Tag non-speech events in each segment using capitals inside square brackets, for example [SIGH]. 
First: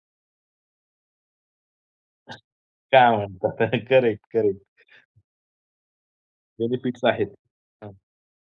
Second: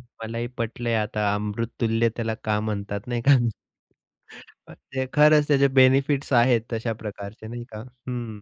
मलाही पटलंय आता अमृततुल्य त्याला का म्हणतात, काय नाही का? म्हणता? [CHUCKLES] [CHUCKLES] Correct, correct. म्हणजे खरंच त्याचे बेनिफिट्स आहेत तशा बेनिफिट्स आहेत. प्रकारचे नाही का. हं. हं,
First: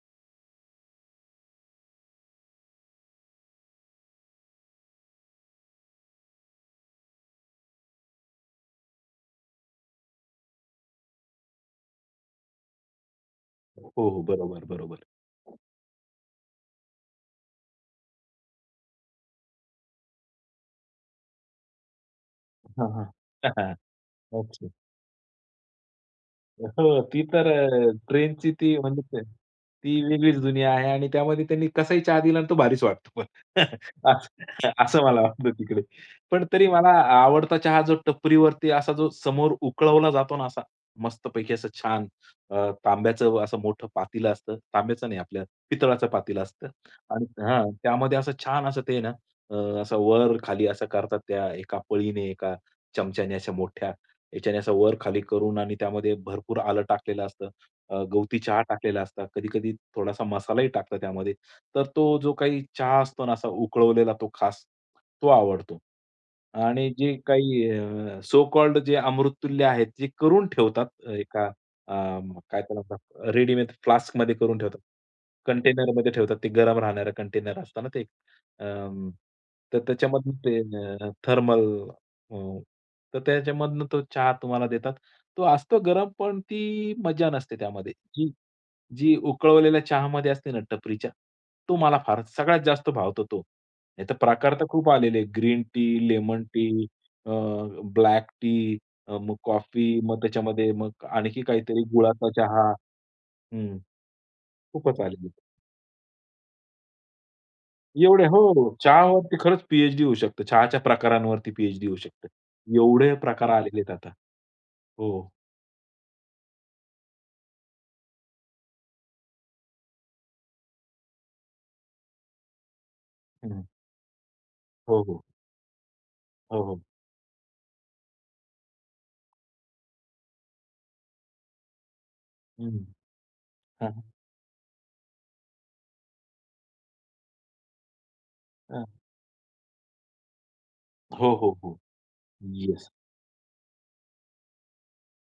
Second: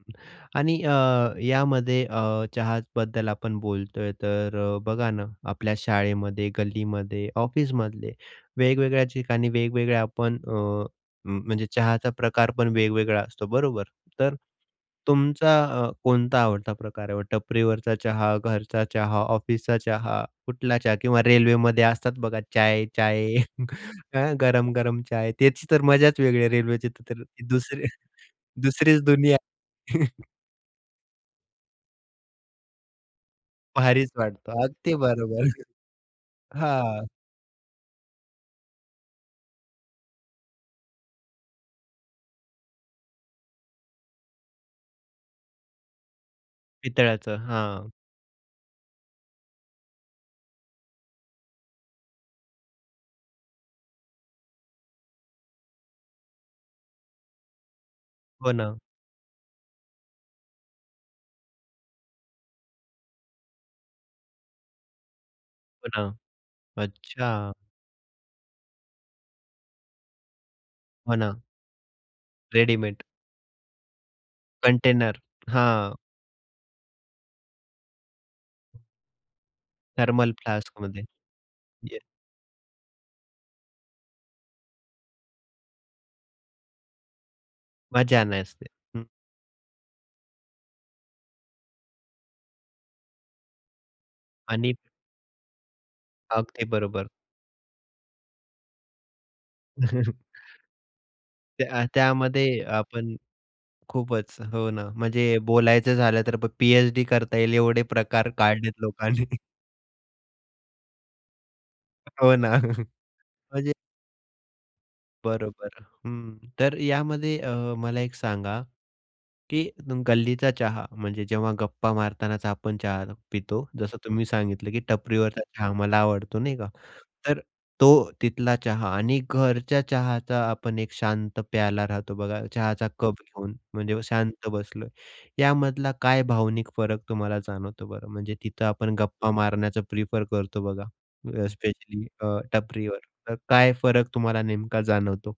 आणि अ, यामध्ये अ, चहाबद्दल आपण बोलतोय, तर अ, बघा ना आपल्या शाळेमध्ये, गल्लीमध्ये, ऑफिसमधले वेगवेगळ्या ठिकाणी वेगवेगळ्या आपण अ, हं, म्हणजे चहाचा प्रकार पण वेगवेगळा असतो, बरोबर? हो, हो, तर बरोबर, बरोबर. तुमचा अ, कोणता आवडता प्रकार आहे. टपरीवरचा चहा, घरचा चहा, ऑफिसचा चहा, कुठला चहा किंवा रेल्वेमध्ये असतात बघा हां, हां. चाय-चाय [CHUCKLES] [CHUCKLES] अ, ओके. गरम-गरम चाय तेच तर मजाच वेगळी आहे. रेल्वेची हो, ती तर दुसरी अ, ट्रेनची ती म्हणजे दुसरीच दुनिया. [UNINTELLIGIBLE] ती [CHUCKLES] वेगळीच दुनिया आहे आणि त्यामध्ये त्यांनी कसाही चहा दिला आणि तो भारीच वाटतो, भारीच वाटतो. असं अगदी असं मला बरोबर. वाटतं [CHUCKLES] तिकडे. पण तरी मला हां. आ आवडता चहा टपरीवरती असा जो समोर उकळवला जातो ना असा मस्तपैकी असं छान अ, तांब्याचं असं मोठं पातेलं असतं. तांब्याचं नाही आपल्या पितळाचं पातेलं असतं आणि पितळ्याचं. हं, हां. त्यामध्ये असं छान असं ते आहे ना असं वर-खाली असं करतात, त्या एका पळीने, एका चमच्याने अशा मोठ्या याच्याने असं वर-खाली करून आणि त्यामध्ये भरपूर आलं टाकलेलं असतं, अ, गवती हो चहा ना. टाकलेला असता. कधी-कधी थोडासा मसालाही टाकतात त्यामध्ये. तर तो जो काही चहा असतो ना असा उकळवलेला तो खास, तो आवडतो. हो ना, आणि जे अच्छा. काही अ, सो कॉल्ड जे अमृततुल्य आहेत. ते करून ठेवतात हो ना. एका अ, काय त्याला रेडीमेड. म्हणतात? रेडीमेड फ्लास्कमध्ये करून ठेवतात, कंटेनर, हां. कंटेनरमध्ये ठेवतात. ते गरम राहणारं कंटेनर असतं ना ते. अ, तर थर्मल त्याच्यामधून ते फ्लास्कमध्ये. अ, थर्मल येस. अ, तर त्याच्यामधून तो चहा तुम्हाला देतात. तो असतो गरम, पण ती मज्जा नसते त्यामध्ये. मजा की नसते. हं. जी उकळवलेल्या चहामध्ये असते ना टपरीच्या. तो मला फारच सगळ्यात जास्त भावतो तो. नाहीतर प्रकार तर आणि खूप आलेले आहे ग्रीन टी, लेमन अगदी टी, बरोबर. अ, ब्लॅक टी अ, मग कॉफी, मग [CHUCKLES] त्याच्यामध्ये मग आणखी त्या काहीतरी अ, गुळाचा त्यामध्ये चहा. आपण हं, खूपच हो ना, खूपच आलेली म्हणजे आहे. बोलायचं झालं तर पी-एच-डी करता येईल एवढे एवढे प्रकार हो, काढलेत लोकांनी. चहावरती [CHUCKLES] खरंच पी-एच-डी होऊ शकते. चहाच्या प्रकारांवरती पी-एच-डी होऊ शकते. हो ना. म्हणजे एवढे प्रकार आलेले आहेत आता. हो. बरोबर, हं. तर यामध्ये अ, मला एक सांगा की तुम गल्लीचा चहा म्हणजे जेव्हा गप्पा मारतानाचा आपण चहा हं. पितो. जसं तुम्ही सांगितलं की हो, हो. "टपरीवरचा चहा मला आवडतो," नाही हो, का? हो. तर तो तिथला चहा आणि घरच्या चहाचा आपण एक शांत प्याला राहतो बघा हं. चहाचा कप घेऊन म्हणजे हां. शांत बसलोय. यामधला काय भावनिक फरक तुम्हाला जाणवतो बरं, म्हणजे तिथं आपण गप्पा मारण्याचं प्रिफर करतो बघा हो, अ, हो, हो. स्पेशली अ, येस. टपरीवर. तर काय फरक तुम्हाला नेमका जाणवतो?